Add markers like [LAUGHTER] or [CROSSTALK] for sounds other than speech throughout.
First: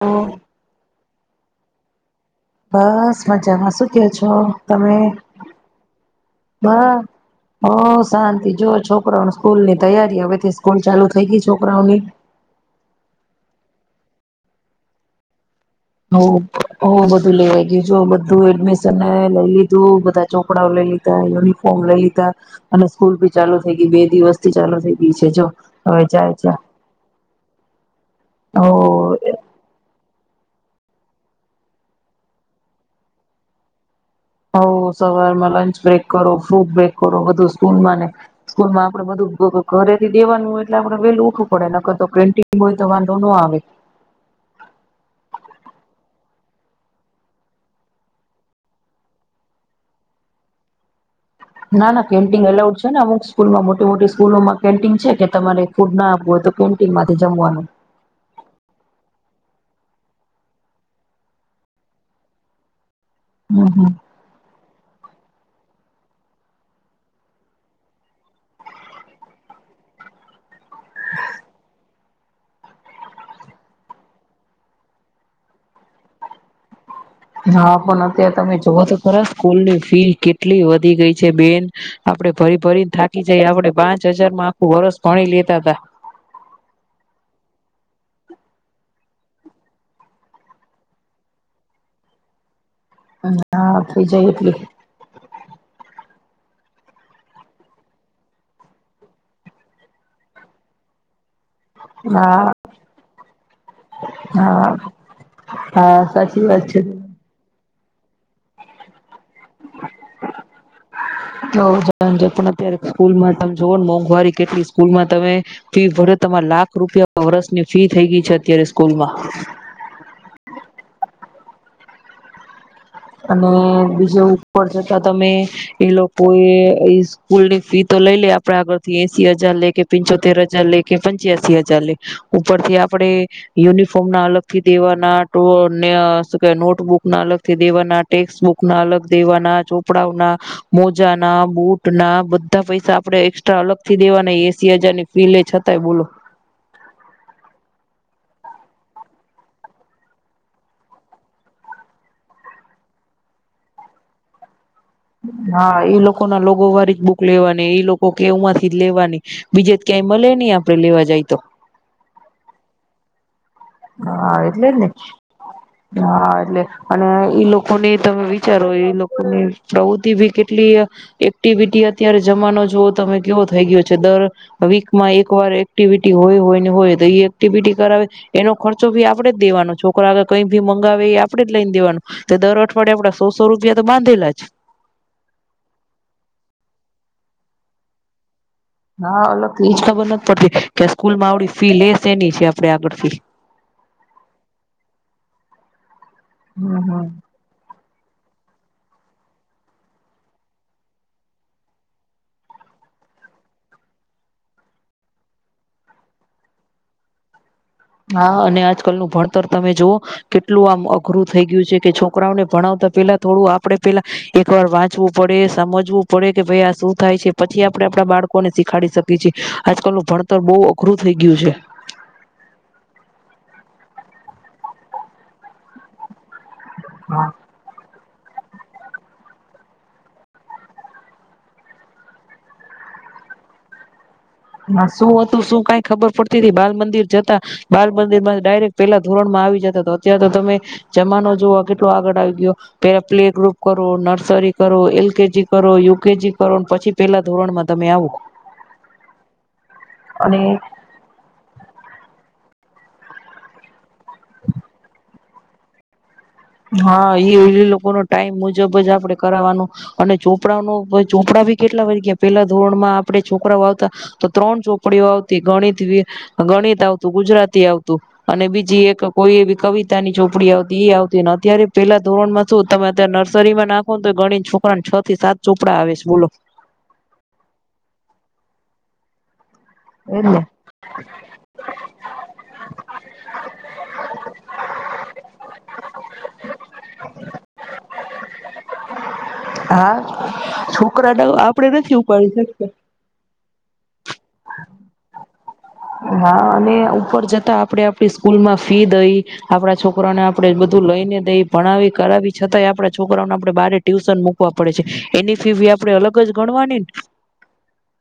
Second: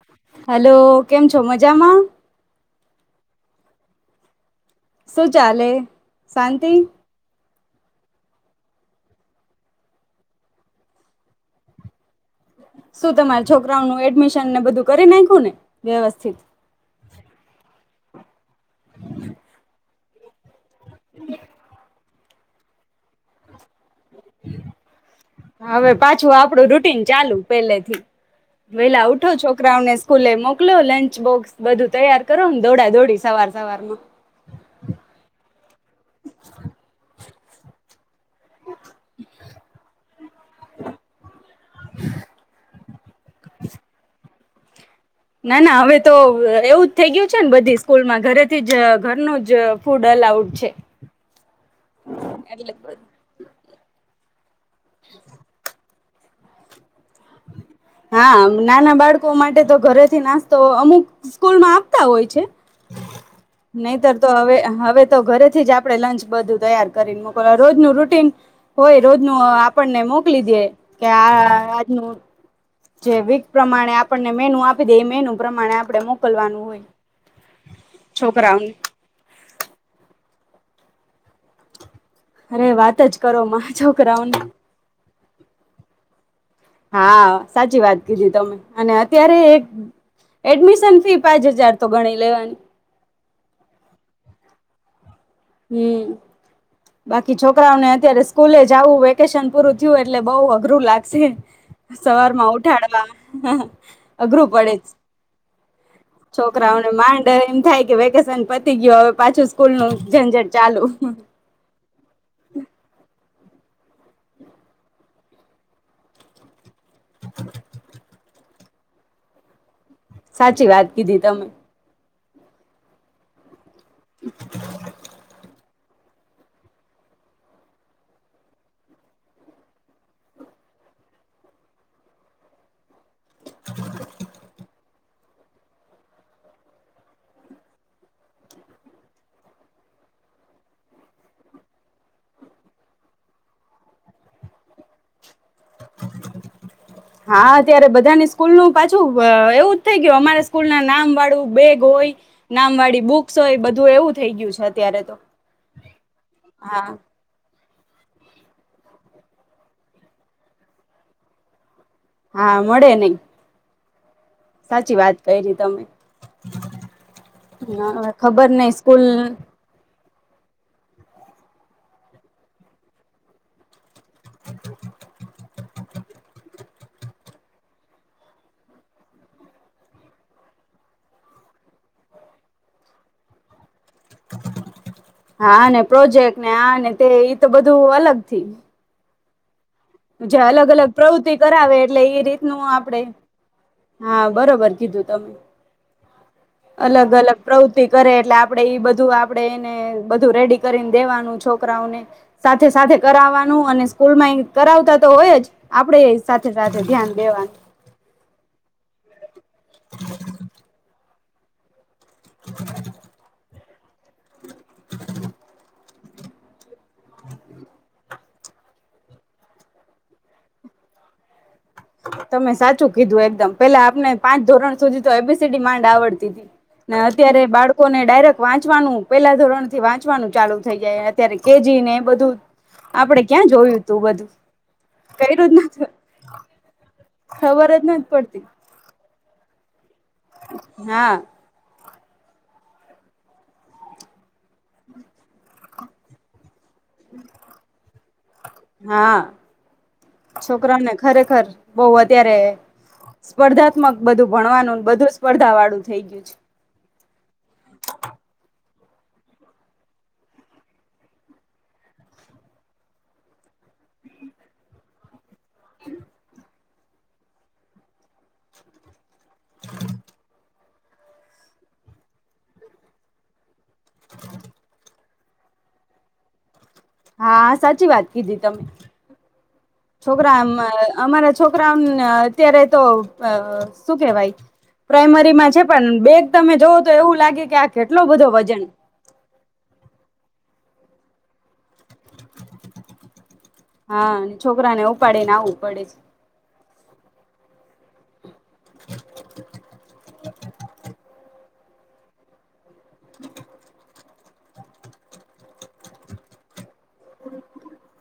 ઓ hello કેમ છે. છ મજામાં બસ મજામાં શું કે છો. તમે શું ચાલે શાંતિ હ શાંતિ જો છોકરાઓ સ્કૂલની તૈયારી હવેથી સ્કૂલ ચાલુ થઈ ગઈ છોકરાઓની શું તમારા છોકરાઓ નું એડમિશન ને બધું કરી નાખ્યું ને વ્યવસ્થિત બવ બધું લેવાય ગયુ. બધું એડમિશન લઈ લીધું બધા ચોપડાઓ લઈ લીધા યુનિોર્મ લઈ લીધા. અને સ્કૂલ ભી ચાલુ થઈ ગઈ બે દિવસ થી ચાલુ થઈ ગઈ છે જો હવે જાય પાછું છે આપડું રૂટીન ચાલુ પેલેથી ઓ વેલા ઉઠો છોકરાઓને સ્કૂલે મોક મોકલો લંચ બોક્સ બધું તૈયાર કરો ને દોડા દોડી સવાર સવાર માં હો સવારમાં ણ મને સ્કૂલમાં આપડે બધું ઘરે થી દેવાનું હોય એટલે આપડે વેલું ઉખું પડે નર તો પ્રેન્ટિંગ હોય તો વાંધો ન આવે ના ના હવે તો એવું જ થઈ ગયું છે ને બધી સ્કૂલમાં ઘરેથી જ ઘરનું જ ફૂડ અલાઉડ છે. ના ના કેમિંગ એટલે એલાઉડ છેને અમુકૂલમાં મોટી મોટી કોલોમાં પેન્ટિંગ છે કે તમારે ફૂરના [UNINTELLIGIBLE] ટીમમાંથી જમવાનું. હા નાના બાળકો માટે તો ઘરેથી નાસ્તો અમુક સ્કૂલમાં આપતા હોય છે. હમ હમ નહીતર તો અવે હવે તો ઘરેથી જ આપણે લંચ બધું તૈયાર કરીને મોકલવા, રોજનું રૂટીન હોય રોજનું આપણને મોકલી દ્યે. કે આ આજનું જે વીક પ્રમાણે આપણને મેનુ આપી દે એ મેનુ પ્રમાણે આપણે મોકલવાનું હોય. હા પણ અત્યારે તમે છોકરાઓને જોવ તો ખરા સ્કૂલની ફી કે ટલી વધી ગઈ છે બેન. આપડે ભરી અરે ભરીને વાત જ થાકી કરો જાય માં આપડણે પાંચ છોકરાઓને હજારમાં આખું વરસ ભણી લેતા હતા. હા સાચી વાત કીધી તમે અને અત્યારે એ એડમિશન ફી પાંચ હજાર તો ગણી લેવાની. હા થઈ જાય એટલી હમ્મ. બાકી છોકરાઓને અત્યારે સ્કૂલે જ આવું વેકેશન પૂરું થયું એટલે બઉુ અઘરું લાગશે. સવાર હા માં ઉઠાડવા અઘરું હા પડે જ હા સાચી વાત છે છોકરાઓને માંડ એમ થાય. કે વેકે સન પતી ગયો હવે પાછું સ્કૂલ નું ઝંઝર ચાલુ. સાજ પણ અત્યારે કૂલ. મન તમે જો ને મોંઘવારી કેટલી સ્કૂલમાં તમે ફી ભરે તમારે લાખ રૂપિયા વર્ષ ની ફી થઈ ગઈ છે અત્યારે. સ્કૂલમાં. સાચી વાત કીધી તમે. અને. બીજો ઉપર થતાં તમે એ લોકોએ ઈ સ્કૂલ ની ફી તો લઈ લે આપડા આગળ થી એસી હજાર લે કે પંચોતેર હજાર લે કે પંચ્યાસી હજાર લે ઉપર થી આપણે યુનિફોર્મ ના અલગ થી દેવાન ના ટોડ ને અ શુ કેવાય નોટબુક ના અલગથી. દેવાના ટેક્સ બુક ના અલગ દેવાના ચોપડાઓના મોજાના, બુટ ના બધા પૈસા આપડે એસ્ટ્રા અલગ થી દેવાના એસી હજારની ફીલે છ હા અત્યારે બધાની સ્કૂલ નું પાછું વ એવું જ થઇ ગયું અમારે સ્કૂલ ના નામ વાળું બેગ હોય નામ વાળી બુક્સ હોય બધું એવું થઈ ગયું છે. અત્યારે તો હા એ લોકો ના લોગો હા વાળી જ બુક લેવાની. ને એ લોકો કે એમાંથી જ લેવાની બીજે ક્યાંય મળે નહી આપડે લેવા જાય તો. હા મોડે નય. હા એટલે જ ને તમે હા એટલે અને ઈ લોકોને તમે ખબર વિચારો નહ એ સ્કૂલ લોકોને બહુ ટીવી કેટલી એક્ટિવિટી અત્યારે જમાનો જોવો તમે કેવો થઈ ગયો. જે દર વીક માં એક વાર એક એક્ટિવિટી હોય હોય ને હોય તો એક્ટિવિટી કરાવે. એનો ખર્ચો ભી આપડે જ દેવાનો છોકરા આગળ કઈ ભી મંગાવે એ આપડે જ લઈને દેવાનો તો દર અઠવાડે આપડા સોસો રૂપ હા અને પ્રોજેક્ટ ને આ ને તે ઈ તો બધું અલગથી. હા અલગ થી એજ ખબર નથી જે પડતી અલગ કે અલગ સ્કૂલમાં પ્રવૃતિ આવડી ફી કરાવે લેસ એટલે એ એની છે રીતનું આગળ આપડે ફી હા બરોબર કીધું તમે. હમ હમ અલગ અલગ પ્રવ કરે એટલે આપણેે એ બધું આપે એને બધું રેડી કરીને દેવાનું છોકરાઓને સાથે સાથે કરાવવાનું અને સ્કૂલમાં કરાવતા તો હોય જ આપડે એ સાથે સાથે ધ્યાન દેવાનું. હા અને આજકાલ નું ભણતર તમે જોુઓ કેટલું આમ અઘરું થઈ ગયું છે કે ોકરા ને ભણાવતા પેલા થોડું આપડણે પેલા એક વાર વાંચવું પડે સમજવું પડે કે ભાઈ આ શું થાય છે પછી આપડે આપડા બાળકોને શીખાડી શકીએ છીએ આજકાલ નું ભણતર બહુ અઘરું થઈ ગયું છે. તમે સાચું કીધું એકદમ પેલા આપને પાંચ ધોરણ સુધી તો એપેસિટી માંડ આવડ અત્યારે બાળકોને ડાયરેક વાંચવાનું પેલા ધોરણ થી વાંચવાનું ચાલુ થઈ જાય અત્યારે કેજી ને બધું આપણે ક્યાં જોયું તું બધું. હા શું હતું કર્યું શું જ કઈ નથી ખબર પડતી હતી બાલ મંદિર જતા ખબર જ બાલ નથી મંદિર માં પડતી. ડાયરેક્ટ પેલા ધોરણમાં આવી જ હતો. ત્યાં તો તમે હા જમાનો જો લો આગળ આવી ગયો પેલા પ્લે ગ્રુપ કરો નર્સરી કરો એલકેજી કરો યુકેજી કરો. પછી પેલા ધોરણમાં તમે આવો. હા અને છોકરાને ખરેખર બઉ અત્યારે સ્પર્ધાત્મક બધું ભણવાનું બધું સ્પર્ધા વાળું થઇ ગયું છે. હા એ લોકો ન ટાઈમ મુજબ જ આપડે કરાવવાનું અને ચોપડા ન ચોપડા ભી કેટલા વાર્ગયા પેલા ધોરણ માં આપડે ચોપરાઓ આવતા તો ત્રણ ચોપડીઓ આવ તે ગણિત ગણિત આવતું તો ગુજરાતી આવતું અને બીજી એક કોઈ એવી કવિતા ની ચોપડી આવતી તે આવ અત્યારે પેલા ધોરણમાં શું તમે અત્યારે નર્સરી માં નાખોને તો ગણી છોકરાને છ થી સાત ચોપડા આવેશ બોલો હા સાચી વાત કીધી તમે છોકરા એને આમ અમારા આમ છોકરાઓને અત્યારે અ તો શું કેવાય પ્રાઈમરીમાં છે પણ બે તમે જોવ તો એવું લાગે કે આ કેટલો બધો વજન હા, છોકરાને આપણેે નથી ઉપાડી શકતા હા છોકરા ને ઉપાડીને આવું. હા અને ઉપર જતા આપડે આપડી સ્કૂલ માં ફી દઈ, આપણા છોકરાને આપડે બધું લઈને દઈ ભણાવી કરાવી છતાંય આમ આપણા છોકરાઓને આપણે બારે ટ્યુ મૂકવા પડે છે, એની ફી બી આપડે અલગ જ ગણવાની ન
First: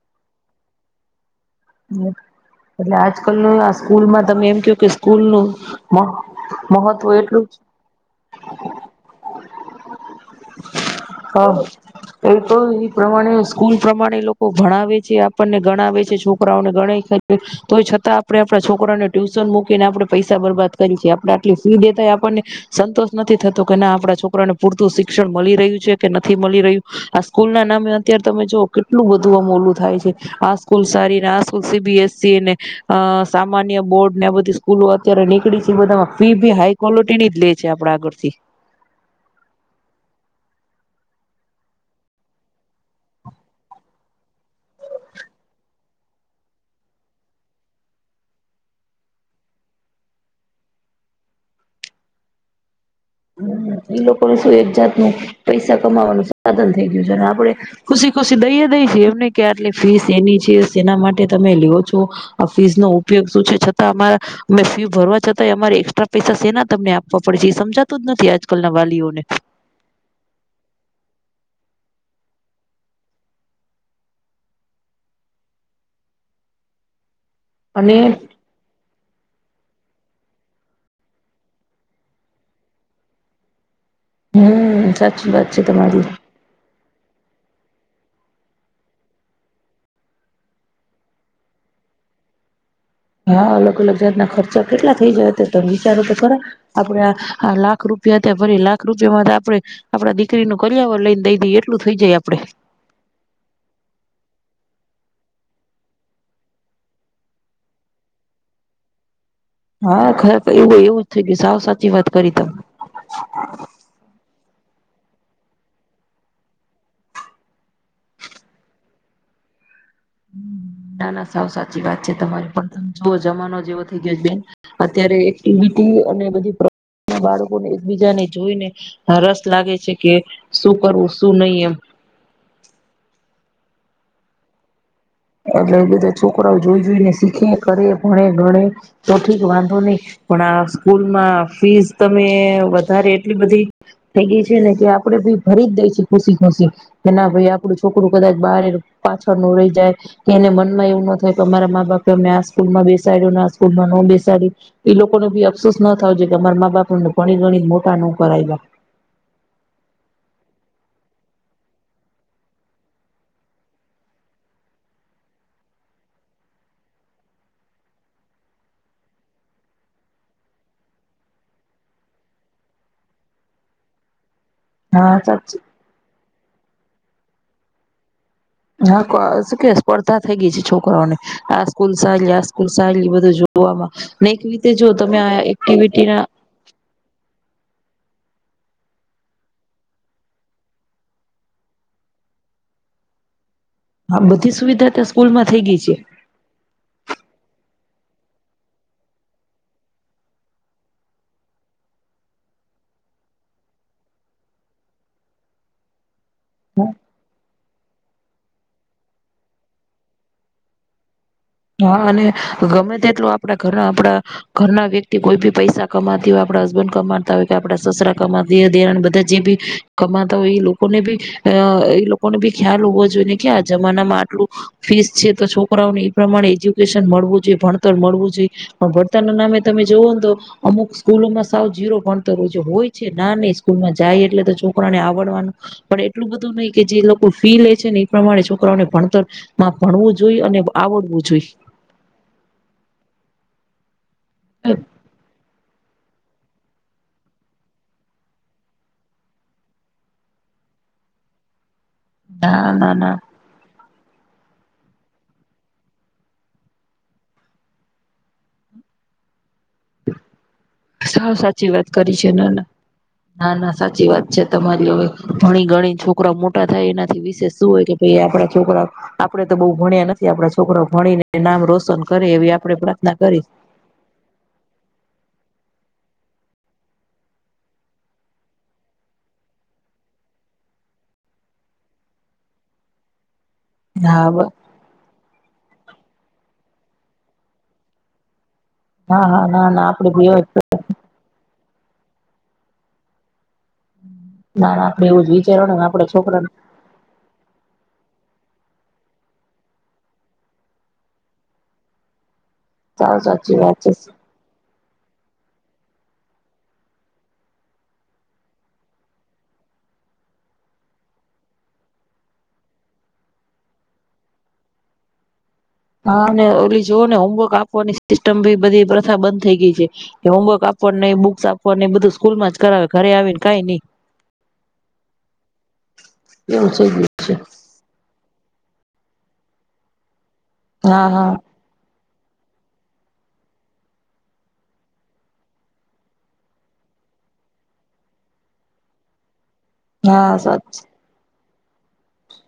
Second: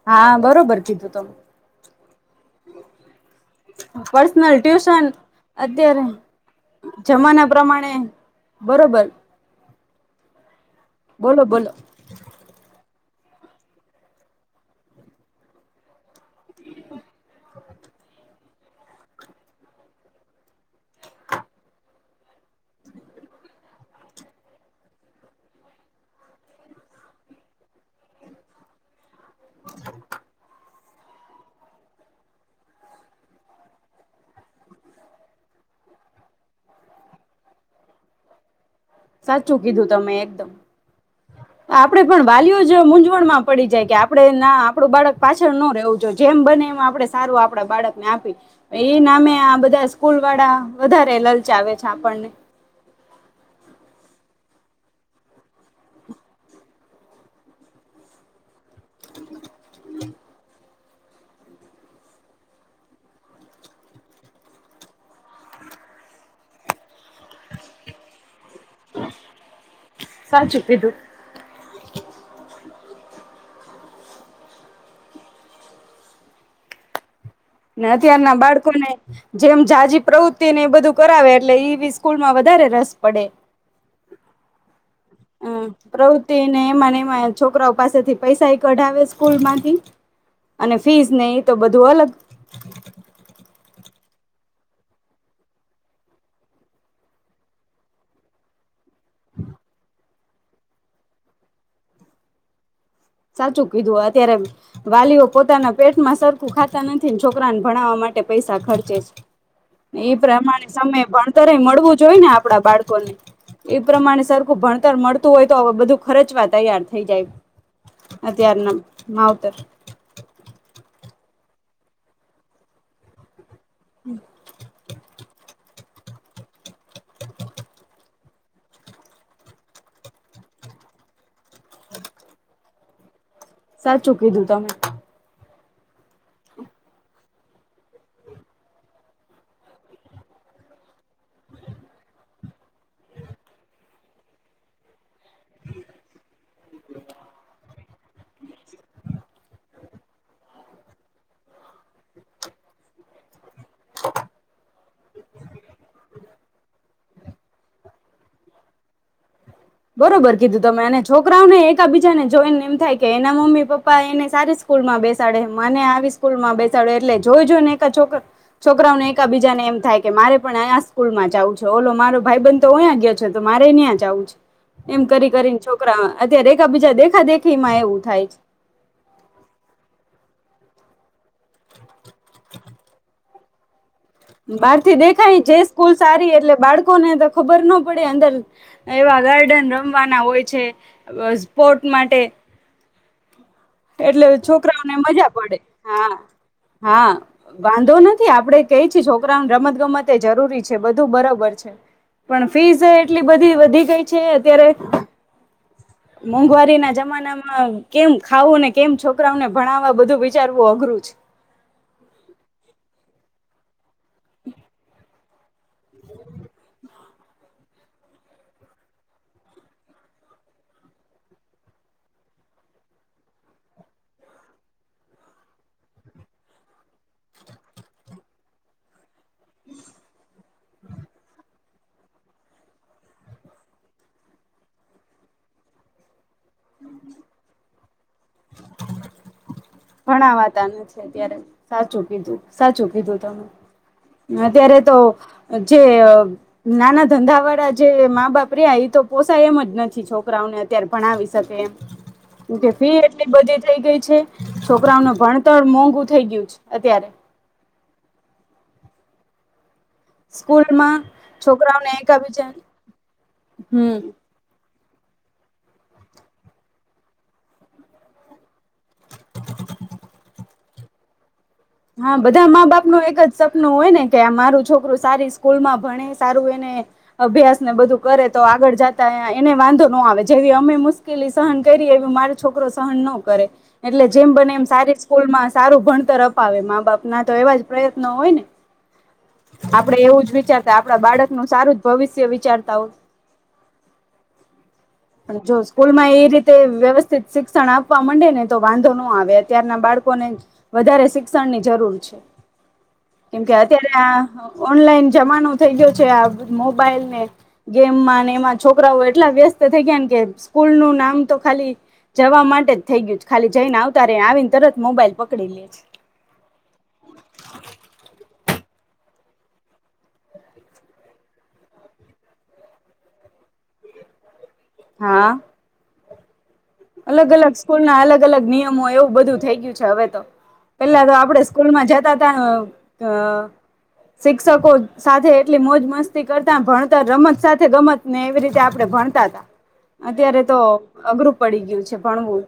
હા, બરોબર કીધું તમે. [UNINTELLIGIBLE] આલ આ સ્કૂલમાં તમે પર્સનલ એમ ક્યો કે, ટ્યુશન સ્કૂલનું અત્યારે મહ મહત્વ એટલું જમાના [INAUDIBLE] પ્રમાણે બરોબર બોલો હા, બોલો એ તો પ્રમાણે સ્કૂલ પ્રમાણે લોકો ભણાવે છે, આપણને ગણાવે છે, છોક છોકરાઓને ગણાય તો છતાં આપણે આપણા છોકરાને ટ્યુશન મૂકીને આપણે પૈસા બરબાદ કરી [UNINTELLIGIBLE] આપણે આટલી ફી દેતા આપણને સંતોષ નથી થતો કે ના આપડા છોકરાને પૂરતું શિક્ષણ મળી રહ્યું છે, કે નથી મળી રહ્યું આ સ્કૂલ ના નામે અત્યારે તમે જો [UNINTELLIGIBLE] મોલું થાય છે, આ કુલસારી [UNINTELLIGIBLE] સીબીએસસી ને અ સામાન્ય બોર્ડ ને આ બધી સ્કૂલો અત્યારે નીકળી છે, બધામાં ફી ભી હાઈ ક્વોલિટી [UNINTELLIGIBLE] છે, આપડ આગળથી સાચું કીધું તમે એકદમ આપડે પણ વાલીઓ જ મૂંઝવણમાં પડી જાય કે [UNINTELLIGIBLE] ના આપડું બાળક પાછળ ન રવું જો જેમ બને એમ આપડે સારું આપણા બાળકને આપી એ નામે આ બધા સ્કૂલ વાળા વધારે લલચાવે છે, આપણને એ લોકોને શું એક જાત નું પૈસા કમાવાનું સાધન થઈ ગયું છે, અને આપડે ખુશી ખુશી દઈએ [INAUDIBLE] એટલે ફીસ એની છે. તેના માટે તમે લેવો છો આ ફીઝ નો ઉપયોગ શું છે, છતાં અમારા અમે ફી ભરવા છતાંય અમારે એક્સ્ટ્રા પૈસા સેના તમને આપવા પડે એ સમજા નથી આજ નકલ ન વાઓને સાચું કીધું ને અને અત્યાર ના બાળકોને, જેમ જાઝાજી પ્રવૃત્તિ ને એ બધું કરાવે એટલે એ [UNINTELLIGIBLE] સ્કૂલ માં વધારે રસ પડે. હમ સાચી વાત છે હમ તમારી પ્રવૃતિ નને મનેમાં છોકરાઓ પાસેથી પૈસા કઢાવે સ્કૂલ માંથી, અને ફીસ નહી તો બધું અલગ. હા અલગ અલગ જાતના ખર્ચા કેટલા થઈ જાય તમે વિચારો તો ખરા આપડે લાખ રૂપિયા ત્યાં ફરી લાખ રૂપિયામાં આપણે, આપ દ દીકરી નું કર્યા વર લઈને દઈ દઈ એટલું થઈ જાય આપડે સાચું કીધું અત્યારે, વાલીઓ પોતાના પેટમાં સરખું ખાતા નથી છોકરાને ભણાવવા માટે પૈસા ખર્ચે છે. હા એ ખરેખર પ્રમાણે એવું સમય એવું જ થઈ ગયું ભણતરે સાવ સાચી મળવું જો વાત હોઈ ને કરી તમે આપડા બાળકોને એ પ્રમાણે સર ભણતર મળતું હોય તો બધું ખર્ચવા તૈયાર થઈ જાય. અધ્યારણ માઉતર ના ના સાવ સાચી વાત છે તમારી પણ તમે જોુઓ જમાનો જેવો થઈ ગયો બેન, અત્યારે અને બધી બાળકો ને એકબીજા ને જોઈને રસ લાગે છે, કે શું કરવું શું નહી એવું સાચ કીધું તમે એટલે બધા છોકરાઓ જોઈ જોઈને શીખે કરે ભણે ગણે તો ઠીક વાંધો નહી પણ આ સ્કૂલમાં ફીસ તમે વધારે એટલી બધી થઈ ગઈ છે ને કે આપડે ભી ભરી જ દઈ છે ખુશી ખુશી કે ના ભાઈ આપડું છોકરું કદાચ બહાર પાછળ નું રહી જાય એને મનમાં એવું ન થાય કે અમારા મા બાપે અમે આ સ્કૂલમાં બેસાડો ના બેસાડી એ લોકોને બી અફસોસ ના થ કે અમાર મા બાપ ઘણી ગણી મોટા નોક્યા બરોબર કીધું તમે અને છોકરાઓને એકા બીજાને જોઈને એમ થાય કે એના મમ્મી પપ્પા એને સારી સ્કૂલમાં બેસાડે મને આવી સ્કૂલ માં બેસાડે એટલે જોઈજ ને એકોકરા છોકરાઓને એક બીજાને એમ થાય કે મારે પણ આ સ્કૂલમાં જવું છે ઓલો મારો ભાઈ બંધ તો અયા ગયો છે તો મારે ત્યાં જાવું છે એમ હા કરી સાચી કરીને છોકરામાં અત્યારે બીજા દેખા દેખી માં એવું થાય છે હા શું કે સ્પર્ધા થઈ ગઈ છે છોકરોને આ સ્કૂલ સારી આ સ્કૂલ સારી બધ જોવામાં ને એક રીતે બહાર જો થી તમે દેખાય આ જે સ્કૂલ એક્ટિવિટી ના સારી એટલે બાળકો ને ખબર ના પડે અંદર એવા ગાર્ડન રમવાના હોય છે સ્પોર્ટ માટે એટલે બધી સુવિધા છોકરાઓને ત્યાં મજા સ્કૂલમાં પડે થઈ ગઈ છે હા હા વાંધો નથી આપડે કઈ છે છોકરાને રમત ગમત એ જરૂરી છે બધું બરોબર છે પણ ફીઝ એટલી બધી વધી ગઈ છે અત્યારે મોંઘવારીના જમાનામાં કેમ ખાવું ને કેમ છોકરાઓને ભણાવવા બધું વિચારવું અઘરું જ હા અને ગમે તેટલું આપડા ઘરના આપડા ઘરના વ વ્યક્તિ કોઇ દી પૈસા કમાતી હો આપડા હસબન્ડ કમાતા હોય કે આપડા સસરા કમાતી દિણ બધા જે ભી કમાતા હોય એ લોકોને બી અ એ લોકોને બી ખ્યાલ હોવો જોઈએ ને કે આ જમાનામાં આટલું ફીસ છે તો છોકરાઓને પ્રમાણે એજ્યુકેશન મળવું જોઈએ ભણતર મળવું જોઈએ પણ ભણતરના નામે તમે જોવઓ ને તો અમુક સ્કૂલોમાં સાવ જીરો ભણતર હો હોય છે ના નહ સ્કૂલમાં જાય એટલે તો છોકરાને આવડવાનું પણ એટલું બધું નહિ કે જે લોકો ફી લે છે ને પ્રમાણે છોકરાઓને ભણતર મા ભણવું જોઈએ અને આવડવું જોઈએ ત્યારે સાચું કીધું સાચું કીધું તમે. અત્યારે તો જે અ નાના ધંધાવાળા જે મા બાપ રહ્યા એ તો પોષાય એમ જ નથી છોકરાઓને અત્યારે ભણાવી શકે એમ. કે ના ના ફી ના એટલી બધી થઇ ગઈ. છે. છોકરાઓનું ભણતર મોંઘું થઈ ગયું છે અત્યારે. સ્કૂલમાં સાવ સાચી વાત છોકરાઓને કરી એકા છે બીજા નાના ના ના હમ સાચી વાત છે તમારી. હવે ભણી ગણીને છોકરાઓ મોટા થાય એનાથી વિશેષ શું હોય કે ભાઈ આપડ છોકરાઓ આપડે તો બહુ ભણ્યા નથી. આપડા છોકરાઓ છોકરોઓ ભણીને નામ રોશન હા કરે બધા એવી મા આપડે બાપનું પ્રાર્થના એક જ કરી સપનું હોય ને કે આ મારું છોકરું સારી સ્કૂલમાં ભણે સારું એને અભ્યાસને બધું કરે તો આગળ જતા એને વાંધો ન આવે જેવી અમે મુશ્કેલી સહન કઈરી એવી મારો છોકરો સહન ન કરે. એટલે હા જેમ બ બને એમ સારી સ્કૂલમાં સારું ભણતરફ અપાવે મા બાપના તો એવા જ પ્રયત્નો હોય ને. હા હા ના ના આપડે એવું બી જ વિચારતા આપણા બાળકનું સારું જ ભવિષ્ય વિચારતાઓ ના આપડે એવું જ જો વિચારવાનું સ્કૂલમાં આપડા એ છોકરાને રીતે વ્યવસ્થિત શિક્ષણ આપવા મંડે ને તો વાંધો ન આવે અત્યારના બાળકોને વધારે શ શિક્ષણની જરૂર છે. સાવ કેમ કે સાચી વાત છે અત્યારે આ ઓનલાઈન જમાનો થઇ ગયો છે આ મોબાઈલ ને ગેમમાં ને એમાં છોકરાઓ એટલા વ્યસ્ત થઇ ગયા ને કે સ્કૂલનું નામ તો ખાલી જવા માટે જ થઇ ગયું છે ખાલી જઈને આવતા આવીને તરત મોબાઈલ પકડી લે છે. હા ને ઓલી જોઓ ને હોમવર્ક આપવાની સિસ્ટમ ભી બધી પ્રથા બંધ થઈ ગઈ છે કે હોમવર્ક આપવાનું ન બુક્સ આપવાનું બધું સ્કૂલમાં જ કરાવે ઘરે આવીને કઈ નહી. હા. થઈ ગયું છે અલગ-અલગ સ્કૂલના અલગ અલગ-અલગ નિયમો હોય એવું બધું થઈ ગયું છે હવે તો. પેલા હા તો હા આપડે સ્કૂલમાં જતા હતા અ શિક્ષકો સાથે એટલી મોજ મસ્તી કરતા ભણતા રમત સાથે ગમત ને એવી રીતે આપણે ભણતા તા. હા અત્યારે તો સાચી અગરુ પડી ગયું છે ભણવું.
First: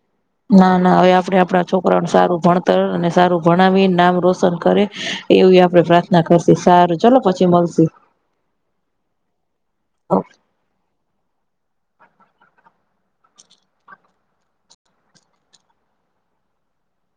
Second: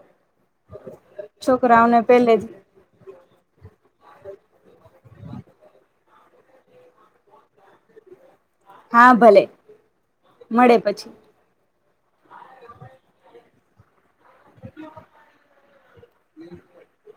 ના ના હવે આપણે આપણા છોકરાઓને છોકરાને પેલે સારું જ ભણતર અને સારું ભણાવી નામ રોશન કરે એવી આપડે પ્રાર્થના કરશી સારું ચલો પછી મળશી. હા ભલે મળે પછી હમ